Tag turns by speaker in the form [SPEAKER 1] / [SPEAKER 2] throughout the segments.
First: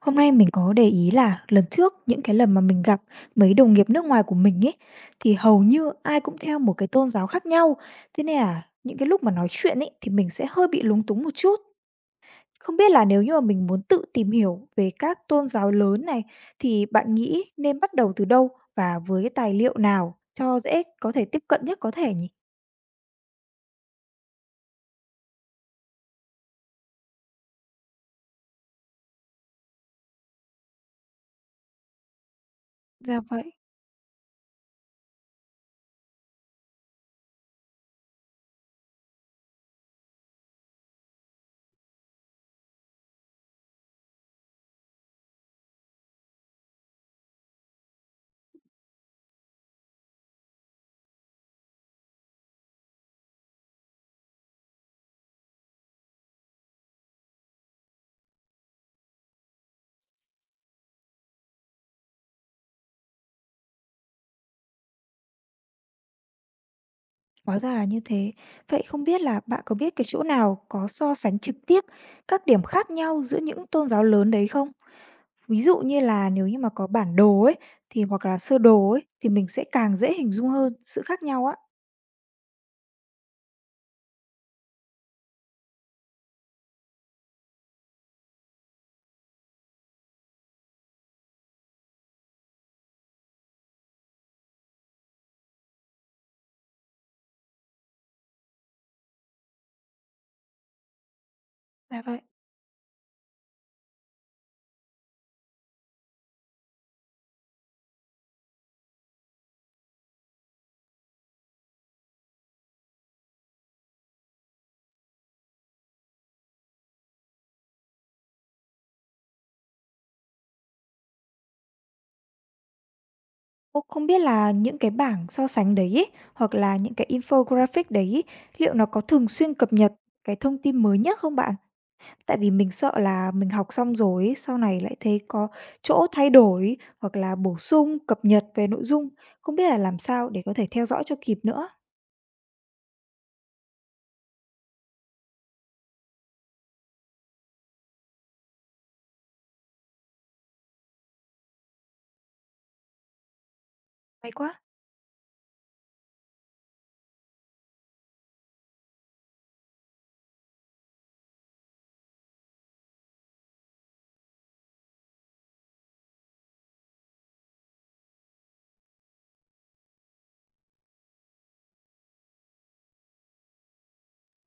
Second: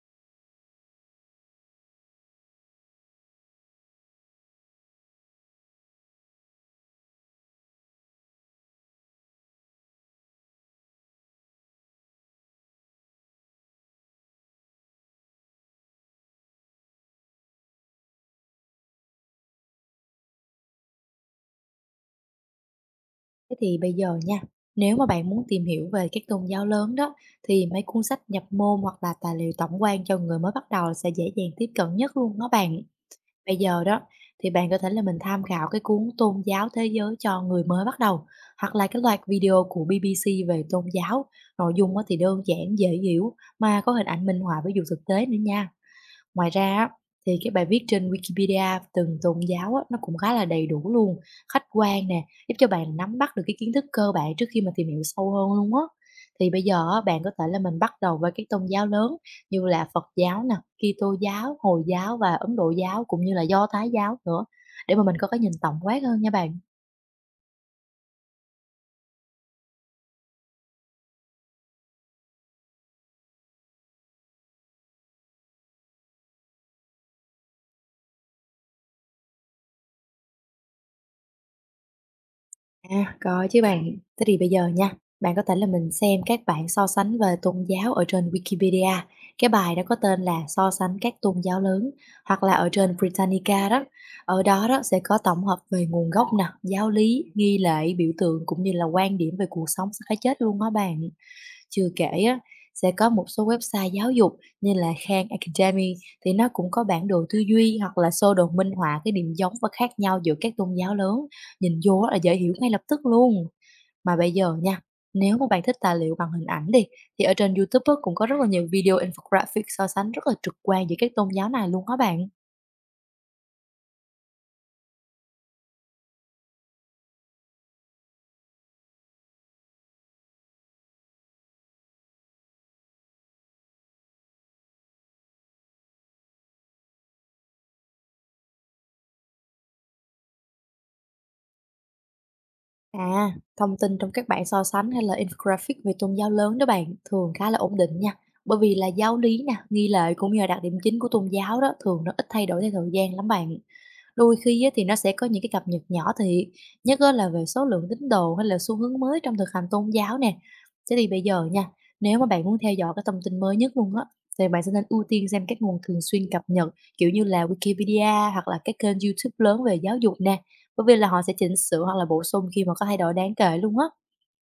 [SPEAKER 1] Hôm nay mình có để ý là lần trước những cái lần mà mình gặp mấy đồng nghiệp nước ngoài của mình ấy thì hầu như ai cũng theo một cái tôn giáo khác nhau. Thế nên là những cái lúc mà nói chuyện ấy thì mình sẽ hơi bị lúng túng một chút. Không biết là nếu như mà mình muốn tự tìm hiểu về các tôn giáo lớn này thì bạn nghĩ nên bắt đầu từ đâu và với cái tài liệu nào cho dễ có thể tiếp cận nhất có thể nhỉ?
[SPEAKER 2] Thế thì bây giờ nha, nếu mà bạn muốn tìm hiểu về các tôn giáo lớn đó, thì mấy cuốn sách nhập môn hoặc là tài liệu tổng quan cho người mới bắt đầu sẽ dễ dàng tiếp cận nhất luôn đó bạn.
[SPEAKER 1] Dạ vậy.
[SPEAKER 2] Bây giờ đó, thì bạn có thể là mình tham khảo cái cuốn Tôn giáo thế giới cho người mới bắt đầu, hoặc là cái loạt video của BBC về tôn giáo. Nội dung á thì đơn giản, dễ hiểu, mà có hình ảnh minh họa với dù thực tế nữa nha. Ngoài ra á, thì cái bài viết trên Wikipedia từng tôn giáo á, nó cũng khá là đầy đủ luôn, khách quan nè, giúp cho bạn nắm bắt được cái kiến thức cơ bản trước khi mà tìm hiểu sâu hơn luôn á. Thì bây giờ á, bạn có thể là mình bắt đầu với các tôn giáo lớn như là Phật giáo nè, Kitô giáo, Hồi giáo và Ấn Độ giáo cũng như là Do Thái giáo nữa, để mà mình có cái nhìn tổng quát hơn nha bạn.
[SPEAKER 1] Hóa ra là như thế. Vậy không biết là bạn có biết cái chỗ nào có so sánh trực tiếp các điểm khác nhau giữa những tôn giáo lớn đấy không? Ví dụ như là nếu như mà có bản đồ ấy, thì hoặc là sơ đồ ấy, thì mình sẽ càng dễ hình dung hơn sự khác nhau á.
[SPEAKER 2] À, có chứ bạn. Thế thì bây giờ nha, bạn có thể là mình xem các bạn so sánh về tôn giáo ở trên Wikipedia. Cái bài đó có tên là So sánh các tôn giáo lớn, hoặc là ở trên Britannica đó. Ở đó đó sẽ có tổng hợp về nguồn gốc nè, giáo lý, nghi lễ, biểu tượng, cũng như là quan điểm về cuộc sống sau cái chết luôn đó bạn. Chưa
[SPEAKER 1] Dạ
[SPEAKER 2] kể
[SPEAKER 1] vậy.
[SPEAKER 2] á, sẽ có một số website giáo dục như là Khan Academy, thì nó cũng có bản đồ tư duy hoặc là sơ đồ minh họa cái điểm giống và khác nhau giữa các tôn giáo lớn. Nhìn vô á là dễ hiểu ngay lập tức luôn. Mà bây giờ nha, nếu mà bạn thích tài liệu bằng hình ảnh đi, thì ở trên YouTube á cũng có rất là nhiều video infographic so sánh rất là trực quan giữa các tôn giáo này luôn á bạn.
[SPEAKER 1] Ô, không biết là những cái bảng so sánh đấy ý, hoặc là những cái infographic đấy ý, liệu nó có thường xuyên cập nhật cái thông tin mới nhất không bạn? Tại vì mình sợ là mình học xong rồi ấy, sau này lại thấy có chỗ thay đổi hoặc là bổ sung, cập nhật về nội dung, không biết là làm sao để có thể theo dõi cho kịp nữa.
[SPEAKER 2] À, thông tin trong các bảng so sánh hay là infographic về tôn giáo lớn đó bạn thường khá là ổn định nha. Bởi vì là giáo lý nè, nghi lễ cũng như là đặc điểm chính của tôn giáo đó thường nó ít thay đổi theo thời gian lắm bạn.
[SPEAKER 1] Hay
[SPEAKER 2] Đôi
[SPEAKER 1] quá!
[SPEAKER 2] khi á, thì nó sẽ có những cái cập nhật nhỏ thiệt, nhất á, là về số lượng tín đồ hay là xu hướng mới trong thực hành tôn giáo nè. Thế thì bây giờ nha, nếu mà bạn muốn theo dõi cái thông tin mới nhất luôn á, thì bạn sẽ nên ưu tiên xem các nguồn thường xuyên cập nhật, kiểu như là Wikipedia hoặc là các kênh YouTube lớn về giáo dục nè, bởi vì là họ sẽ chỉnh sửa hoặc là bổ sung khi mà có thay đổi đáng kể luôn á.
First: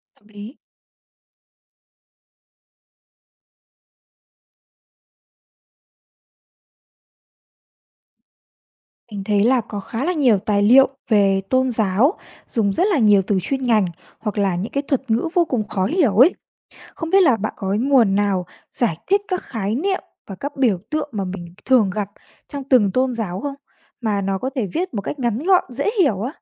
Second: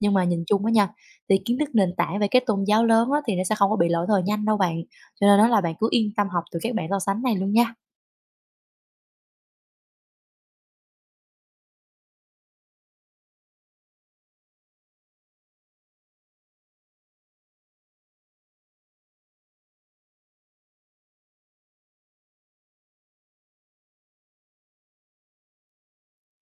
[SPEAKER 2] Nhưng mà
[SPEAKER 1] Hợp
[SPEAKER 2] nhìn
[SPEAKER 1] lý.
[SPEAKER 2] chung á nha, thì kiến thức nền tảng về cái tôn giáo lớn á, thì nó sẽ không có bị lỗi thời nhanh đâu bạn. Cho nên đó là bạn cứ yên tâm học từ các bạn so sánh này luôn nha.
[SPEAKER 1] Mình thấy là có khá là nhiều tài liệu về tôn giáo, dùng rất là nhiều từ chuyên ngành hoặc là những cái thuật ngữ vô cùng khó hiểu ấy. Không biết là bạn có nguồn nào giải thích các khái niệm và các biểu tượng mà mình thường gặp trong từng tôn giáo không? Mà nó có thể viết một cách ngắn gọn, dễ hiểu á.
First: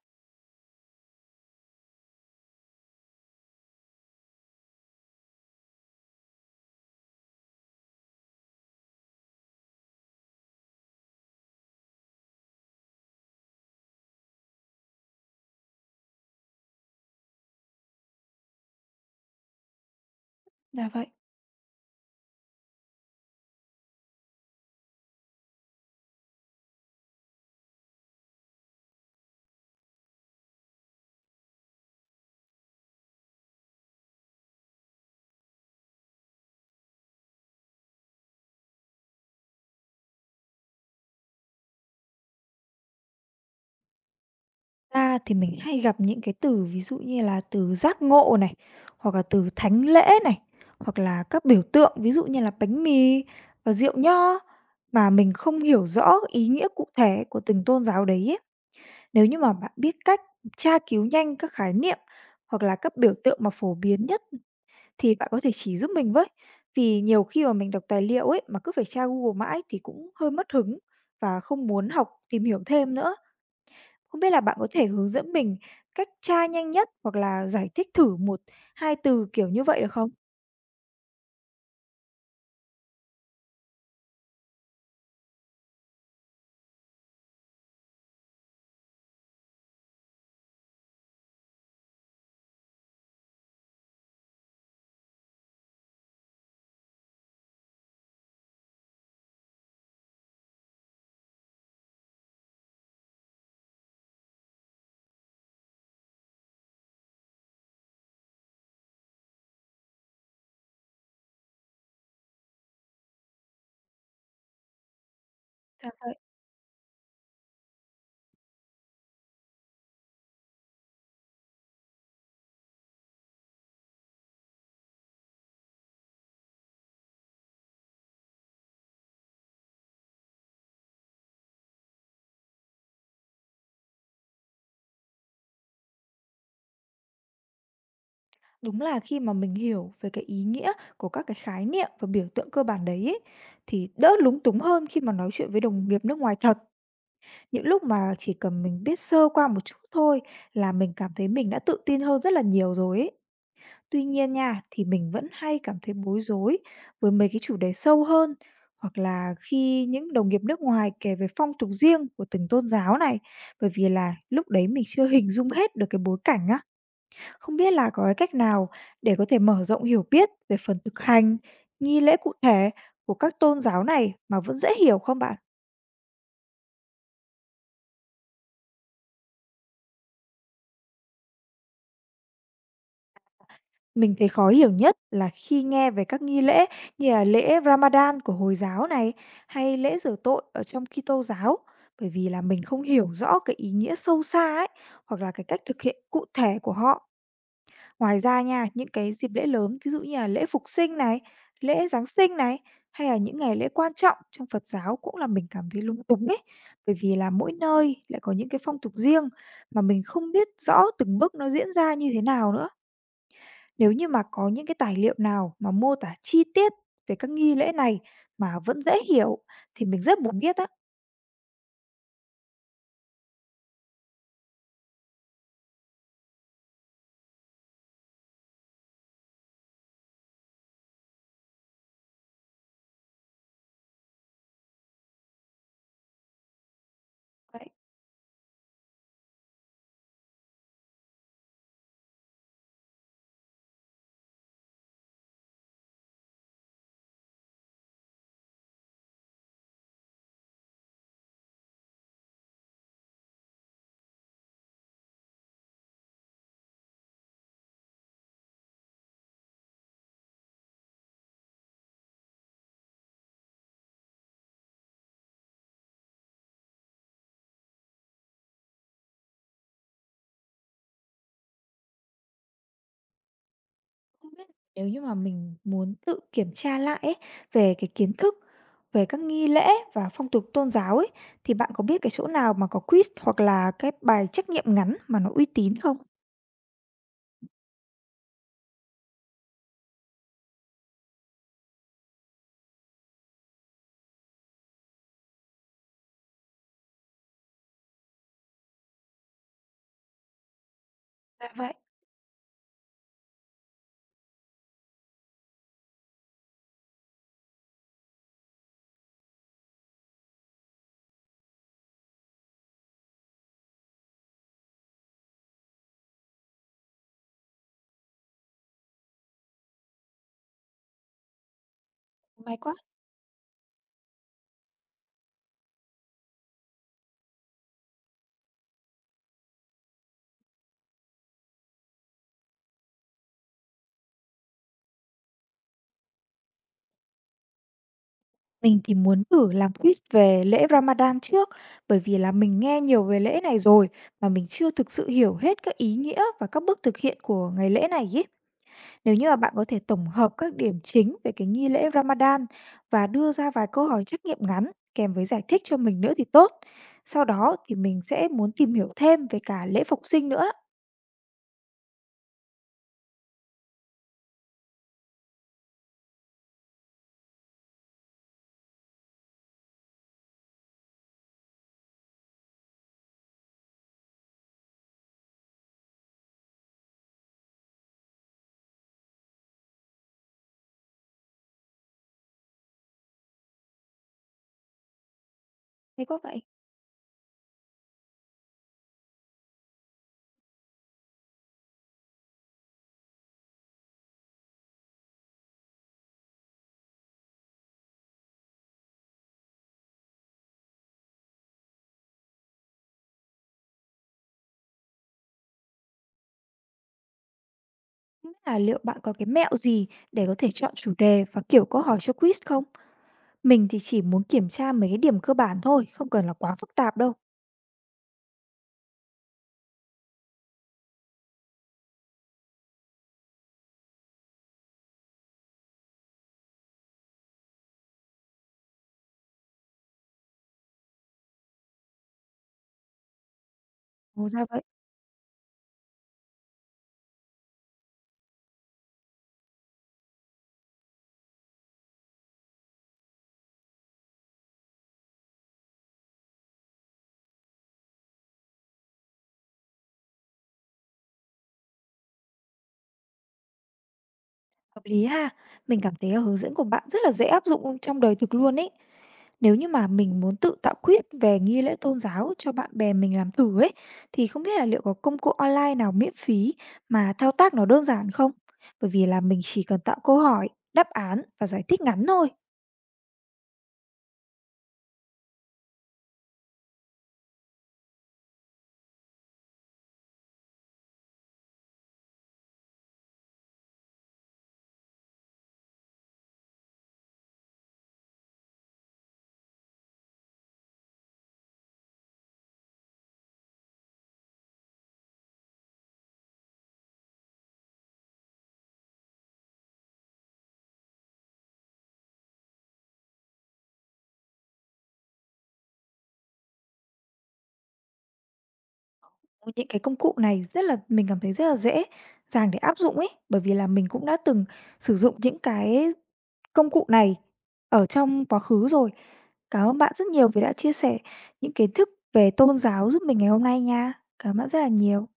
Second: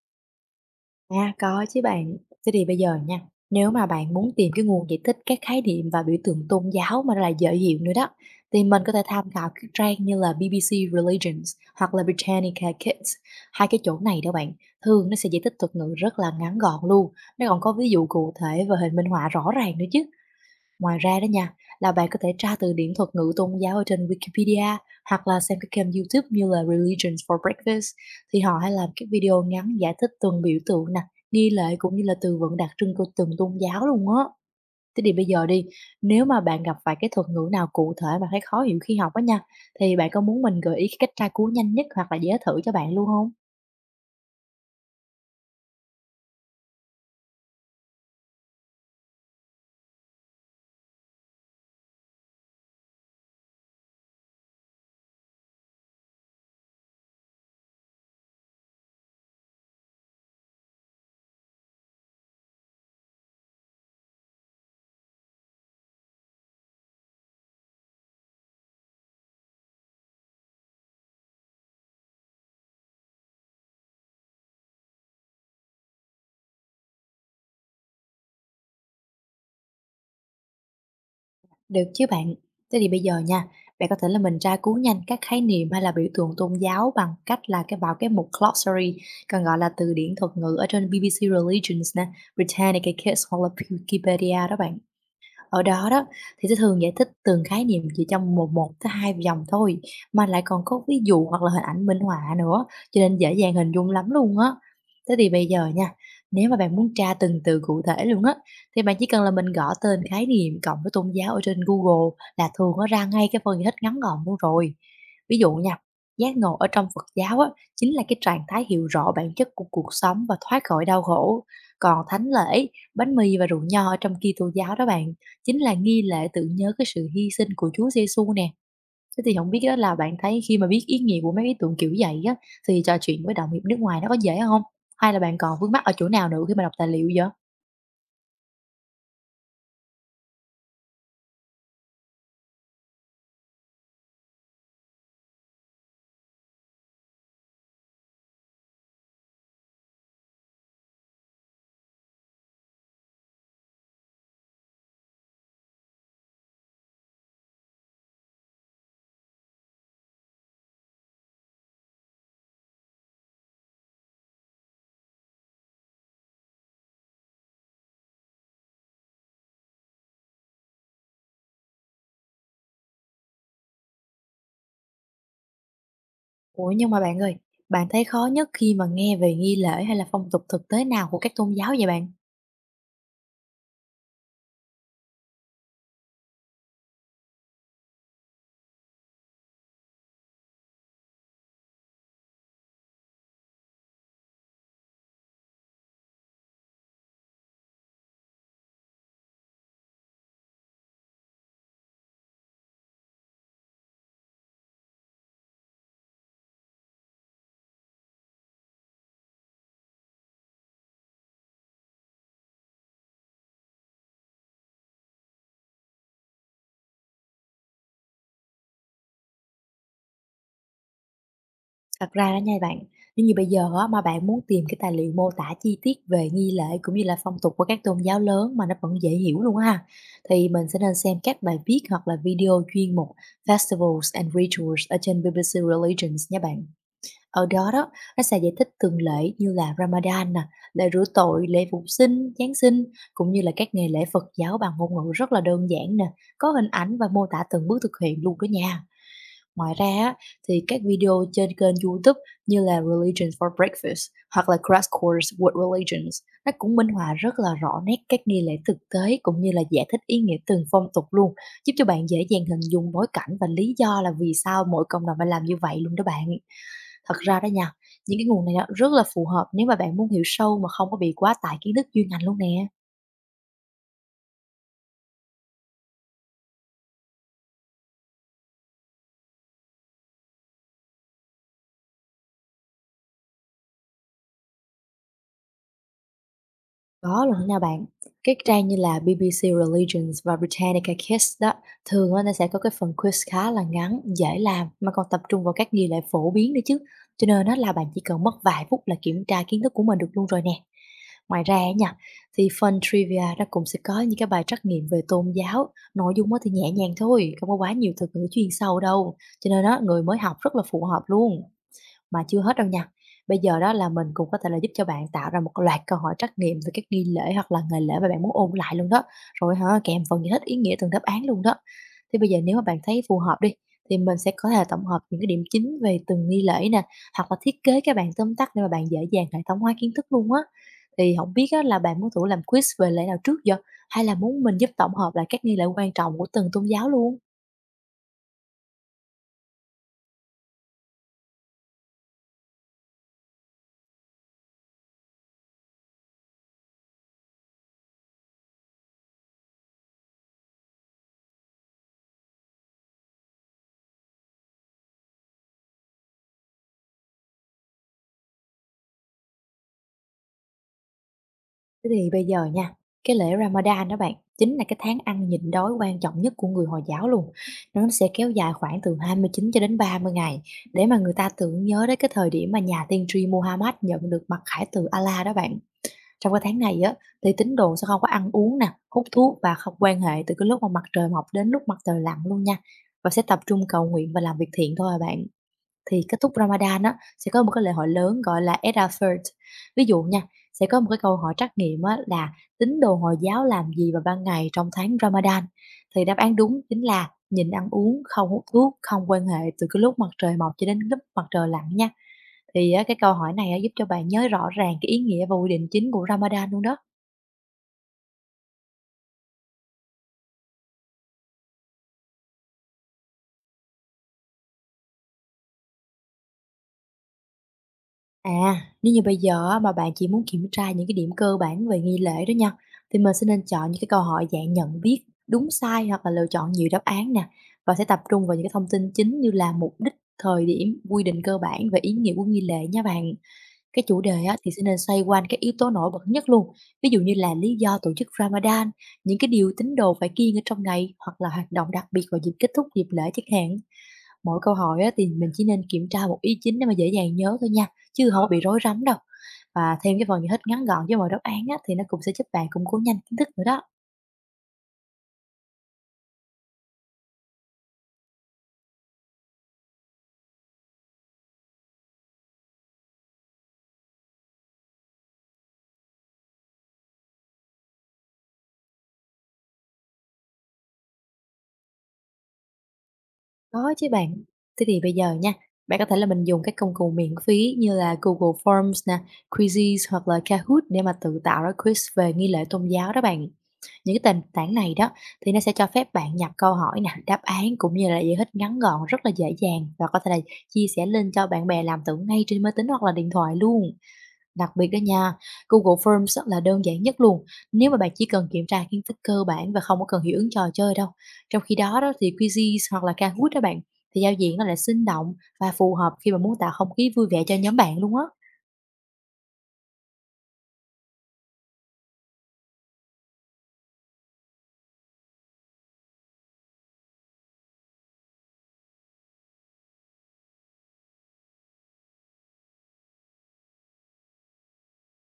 [SPEAKER 2] À, có chứ bạn. Thế thì bây giờ nha, nếu mà bạn muốn tìm cái nguồn giải thích các khái niệm và biểu tượng tôn giáo mà là dở hiệu nữa đó, thì mình có thể tham khảo các trang như là BBC Religions hoặc là Britannica Kids. Hai cái chỗ này đó bạn, thường nó sẽ giải thích thuật ngữ rất là ngắn gọn luôn. Nó còn có ví dụ cụ thể và hình minh họa rõ ràng nữa chứ.
[SPEAKER 1] Dạ
[SPEAKER 2] Ngoài
[SPEAKER 1] vậy.
[SPEAKER 2] ra đó nha, là bạn có thể tra từ điển thuật ngữ tôn giáo ở trên Wikipedia, hoặc là xem các kênh YouTube như là Religions for Breakfast, thì họ hay làm các video ngắn giải thích từng biểu tượng nè, nghi lễ cũng như là từ vựng đặc trưng của từng tôn giáo luôn á. Thế thì bây giờ đi, nếu mà bạn gặp phải cái thuật ngữ nào cụ thể mà thấy khó hiểu khi học á nha, thì bạn có muốn mình gợi ý cái cách tra cứu nhanh nhất hoặc là dễ thử cho bạn luôn không?
[SPEAKER 1] Ra thì mình hay gặp những cái từ ví dụ như là từ giác ngộ này, hoặc là từ thánh lễ này, hoặc là các biểu tượng ví dụ như là bánh mì và rượu nho mà mình không hiểu rõ ý nghĩa cụ thể của từng tôn giáo đấy ấy. Nếu như mà bạn biết cách tra cứu nhanh các khái niệm hoặc là các biểu tượng mà phổ biến nhất thì bạn có thể chỉ giúp mình với. Vì nhiều khi mà mình đọc tài liệu ấy mà cứ phải tra Google mãi thì cũng hơi mất hứng và không muốn học tìm hiểu thêm nữa. Không biết là bạn có thể hướng dẫn mình cách tra nhanh nhất hoặc là giải thích thử một 2 từ, kiểu như vậy, được không?
[SPEAKER 2] Được chứ bạn. Thế thì bây giờ nha, bạn có thể là mình tra cứu nhanh các khái niệm hay là biểu tượng tôn giáo bằng cách là cái vào cái mục glossary, còn gọi là từ điển thuật ngữ ở trên BBC Religions nè, Britannica Kids hoặc là Wikipedia đó bạn. Ở đó đó, thì sẽ thường giải thích từng khái niệm chỉ trong một một tới hai dòng thôi, mà lại còn có ví dụ hoặc là hình ảnh minh họa nữa, cho nên dễ dàng hình dung lắm luôn á. Thế thì bây giờ nha, nếu mà bạn muốn tra từng từ cụ thể luôn á, thì bạn chỉ cần là mình gõ tên khái niệm cộng với tôn giáo ở trên Google, là thường nó ra ngay cái phần giải thích ngắn gọn luôn rồi. Ví dụ nha, giác ngộ ở trong Phật giáo á, chính là cái trạng thái hiểu rõ bản chất của cuộc sống và thoát khỏi đau khổ. Còn thánh lễ, bánh mì và rượu nho ở trong Kitô giáo đó bạn, chính là nghi lễ tưởng nhớ cái sự hy sinh của Chúa Giêsu nè. Thế thì không biết á, là bạn thấy khi mà biết ý nghĩa của mấy cái tượng kiểu vậy á, thì trò chuyện với đồng nghiệp nước ngoài nó có dễ không? Hay là bạn còn vướng mắc ở chỗ nào nữa khi mà đọc tài liệu vậy?
[SPEAKER 1] Đúng là khi mà mình hiểu về cái ý nghĩa của các cái khái niệm và biểu tượng cơ bản đấy ấy, thì đỡ lúng túng hơn khi mà nói chuyện với đồng nghiệp nước ngoài thật. Những lúc mà chỉ cần mình biết sơ qua một chút thôi là mình cảm thấy mình đã tự tin hơn rất là nhiều rồi ấy. Tuy nhiên nha, thì mình vẫn hay cảm thấy bối rối với mấy cái chủ đề sâu hơn hoặc là khi những đồng nghiệp nước ngoài kể về phong tục riêng của từng tôn giáo này, bởi vì là lúc đấy mình chưa hình dung hết được cái bối cảnh á. Không biết là có cái cách nào để có thể mở rộng hiểu biết về phần thực hành, nghi lễ cụ thể của các tôn giáo này mà vẫn dễ hiểu không bạn?
[SPEAKER 2] Ủa, nhưng mà bạn ơi, bạn thấy khó nhất khi mà nghe về nghi lễ hay là phong tục thực tế nào của các tôn giáo vậy bạn?
[SPEAKER 1] Mình thấy khó hiểu nhất là khi nghe về các nghi lễ như là lễ Ramadan của Hồi giáo này hay lễ rửa tội ở trong Kitô giáo bởi vì là mình không hiểu rõ cái ý nghĩa sâu xa ấy hoặc là cái cách thực hiện cụ thể của họ. Ngoài ra nha, những cái dịp lễ lớn ví dụ như là lễ Phục sinh này, lễ Giáng sinh này hay là những ngày lễ quan trọng trong Phật giáo cũng là mình cảm thấy lung túng ấy bởi vì là mỗi nơi lại có những cái phong tục riêng mà mình không biết rõ từng bước nó diễn ra như thế nào nữa. Nếu như mà có những cái tài liệu nào mà mô tả chi tiết về các nghi lễ này mà vẫn dễ hiểu thì mình rất muốn biết á.
[SPEAKER 2] Thật ra đó nha bạn, nếu như bây giờ á, mà bạn muốn tìm cái tài liệu mô tả chi tiết về nghi lễ cũng như là phong tục của các tôn giáo lớn mà nó vẫn dễ hiểu luôn á ha, thì mình sẽ nên xem các bài viết hoặc là video chuyên mục Festivals and Rituals ở trên BBC Religions nha bạn. Ở
[SPEAKER 1] Vậy
[SPEAKER 2] đó đó, nó sẽ giải thích từng lễ như là Ramadan nè, lễ rửa tội, lễ phục sinh, Giáng sinh, cũng như là các nghề lễ Phật giáo bằng ngôn ngữ rất là đơn giản nè, có hình ảnh và mô tả từng bước thực hiện luôn đó nha. Ngoài ra á, thì các video trên kênh YouTube như là Religion for Breakfast hoặc là Crash Course World Religions, nó cũng minh họa rất là rõ nét các nghi lễ thực tế cũng như là giải thích ý nghĩa từng phong tục luôn, giúp cho bạn dễ dàng hình dung bối cảnh và lý do là vì sao mỗi cộng đồng phải làm như vậy luôn đó bạn. Thật ra đó nha, những cái nguồn này á, rất là phù hợp nếu mà bạn muốn hiểu sâu mà không có bị quá tải kiến thức chuyên ngành luôn nè.
[SPEAKER 1] không biết nếu như mà mình muốn tự kiểm tra lại ấy, về cái kiến thức về các nghi lễ và phong tục tôn giáo ấy thì bạn có biết cái chỗ nào mà có quiz hoặc là cái bài trắc nghiệm ngắn mà nó uy tín không?
[SPEAKER 2] Có luôn đó nha bạn. Các trang như là BBC Religions và Britannica Kids đó, thường á, nó sẽ có cái phần quiz khá là ngắn, dễ làm mà còn tập trung vào các nghi lễ phổ biến nữa chứ. Cho nên đó là bạn chỉ cần mất vài phút là kiểm tra kiến thức của mình được luôn rồi nè. Ngoài
[SPEAKER 1] Dạ
[SPEAKER 2] ra
[SPEAKER 1] vậy,
[SPEAKER 2] á nha, thì phần trivia nó cũng sẽ có những cái bài trắc nghiệm về tôn giáo, nội dung á thì nhẹ nhàng thôi, không có quá nhiều thuật ngữ chuyên sâu đâu. Cho nên đó, người mới học rất là phù hợp luôn. Mà chưa hết đâu nha, bây giờ đó là mình cũng có thể là giúp cho bạn tạo ra một loạt câu hỏi trắc nghiệm về các nghi lễ hoặc là ngày lễ mà bạn muốn ôn lại luôn đó, rồi hả, kèm phần giải thích ý nghĩa từng đáp án luôn đó. Thì bây giờ
[SPEAKER 1] may
[SPEAKER 2] nếu mà
[SPEAKER 1] quá.
[SPEAKER 2] bạn thấy phù hợp đi, thì mình sẽ có thể là tổng hợp những cái điểm chính về từng nghi lễ nè, hoặc là thiết kế các bạn tóm tắt để mà bạn dễ dàng hệ thống hóa kiến thức luôn á. Thì không biết á, là bạn muốn thử làm quiz về lễ nào trước giờ, hay là muốn mình giúp tổng hợp lại các nghi lễ quan trọng của từng tôn giáo luôn?
[SPEAKER 1] Mình thì muốn thử làm quiz về lễ Ramadan trước, bởi vì là mình nghe nhiều về lễ này rồi mà mình chưa thực sự hiểu hết các ý nghĩa và các bước thực hiện của ngày lễ này ý. Nếu như mà bạn có thể tổng hợp các điểm chính về cái nghi lễ Ramadan và đưa ra vài câu hỏi trắc nghiệm ngắn kèm với giải thích cho mình nữa thì tốt. Sau đó thì mình sẽ muốn tìm hiểu thêm về cả lễ phục sinh nữa.
[SPEAKER 2] Thế thì bây giờ nha, cái lễ Ramadan đó bạn, chính là cái tháng ăn nhịn đói quan trọng nhất của người Hồi giáo luôn. Nó sẽ kéo dài khoảng từ 29 cho đến 30 ngày, để mà người ta tưởng nhớ đến cái thời điểm mà nhà tiên tri Muhammad nhận được mặc khải từ Allah đó bạn. Trong cái tháng này á, thì tín đồ sẽ không có ăn uống nè, hút thuốc và không quan hệ từ cái lúc mà mặt trời mọc đến lúc mặt trời lặn luôn nha. Và sẽ tập trung cầu nguyện và làm việc thiện thôi à bạn, thì
[SPEAKER 1] Thế
[SPEAKER 2] kết
[SPEAKER 1] có
[SPEAKER 2] thúc
[SPEAKER 1] vậy,
[SPEAKER 2] Ramadan á, sẽ có một cái lễ hội lớn gọi là Eid al-Fitr. Ví dụ nha, sẽ có một cái câu hỏi trắc nghiệm á là: tín đồ Hồi giáo làm gì vào ban ngày trong tháng Ramadan? Thì đáp án đúng chính là nhịn ăn uống, không hút thuốc, không quan hệ từ cái lúc mặt trời mọc cho đến lúc mặt trời lặn nha. Thì á, cái câu hỏi này á, giúp cho bạn nhớ rõ ràng cái ý nghĩa và quy định chính của Ramadan luôn đó.
[SPEAKER 1] không biết là liệu bạn có cái mẹo gì để có thể chọn chủ đề và kiểu câu hỏi cho quiz không? Mình thì chỉ muốn kiểm tra mấy cái điểm cơ bản thôi, không cần là quá phức tạp đâu.
[SPEAKER 2] À, nếu như bây giờ á, mà bạn chỉ muốn kiểm tra những cái điểm cơ bản về nghi lễ đó nha, thì mình sẽ nên chọn những cái câu hỏi dạng nhận biết, đúng sai hoặc là lựa chọn nhiều đáp án nè, và sẽ tập trung vào những cái thông tin chính như là mục đích, thời điểm, quy định cơ bản và ý nghĩa của nghi lễ nha bạn. Cái chủ đề
[SPEAKER 1] Ồ,
[SPEAKER 2] á,
[SPEAKER 1] ra
[SPEAKER 2] thì sẽ
[SPEAKER 1] vậy.
[SPEAKER 2] nên xoay quanh các yếu tố nổi bật nhất luôn, ví dụ như là lý do tổ chức Ramadan, những cái điều tín đồ phải kiêng ở trong ngày hoặc là hoạt động đặc biệt vào dịp kết thúc dịp lễ chẳng hạn. Mỗi câu hỏi á, thì mình chỉ nên kiểm tra một ý chính để mà dễ dàng nhớ thôi nha, chứ không có bị rối rắm đâu. Và thêm cái phần giải thích ngắn gọn với mọi đáp án á, thì nó cũng sẽ giúp bạn củng cố nhanh kiến thức nữa đó.
[SPEAKER 1] Hợp lý ha. Mình cảm thấy là hướng dẫn của bạn rất là dễ áp dụng trong đời thực luôn ấy. Nếu như mà mình muốn tự tạo quiz về nghi lễ tôn giáo cho bạn bè mình làm thử ấy, thì không biết là liệu có công cụ online nào miễn phí mà thao tác nó đơn giản không? Bởi vì là mình chỉ cần tạo câu hỏi, đáp án và giải thích ngắn thôi.
[SPEAKER 2] Có chứ bạn. Thế thì bây giờ nha, bạn có thể là mình dùng các công cụ miễn phí như là Google Forms nè, Quizzes hoặc là Kahoot để mà tự tạo ra quiz về nghi lễ tôn giáo đó bạn. Những cái nền tảng này đó, thì nó sẽ cho phép bạn nhập câu hỏi nè, đáp án cũng như là giải thích ngắn gọn rất là dễ dàng, và có thể là chia sẻ link cho bạn bè làm tưởng ngay trên máy tính hoặc là điện thoại luôn. Đặc biệt đó nha, Google Forms á là đơn giản nhất luôn, nếu mà bạn chỉ cần kiểm tra kiến thức cơ bản và không có cần hiệu ứng trò chơi đâu. Trong khi đó đó, thì Quizzes hoặc là Kahoot đó bạn, thì giao diện nó lại sinh động và phù hợp khi mà muốn tạo không khí vui vẻ cho nhóm bạn luôn á.
[SPEAKER 1] Ôi, những cái công cụ này rất là mình cảm thấy rất là dễ dàng để áp dụng ấy, bởi vì là mình cũng đã từng sử dụng những cái công cụ này ở trong quá khứ rồi. Cảm ơn bạn rất nhiều vì đã chia sẻ những kiến thức về tôn giáo giúp mình ngày hôm nay nha. Cảm ơn bạn rất là nhiều.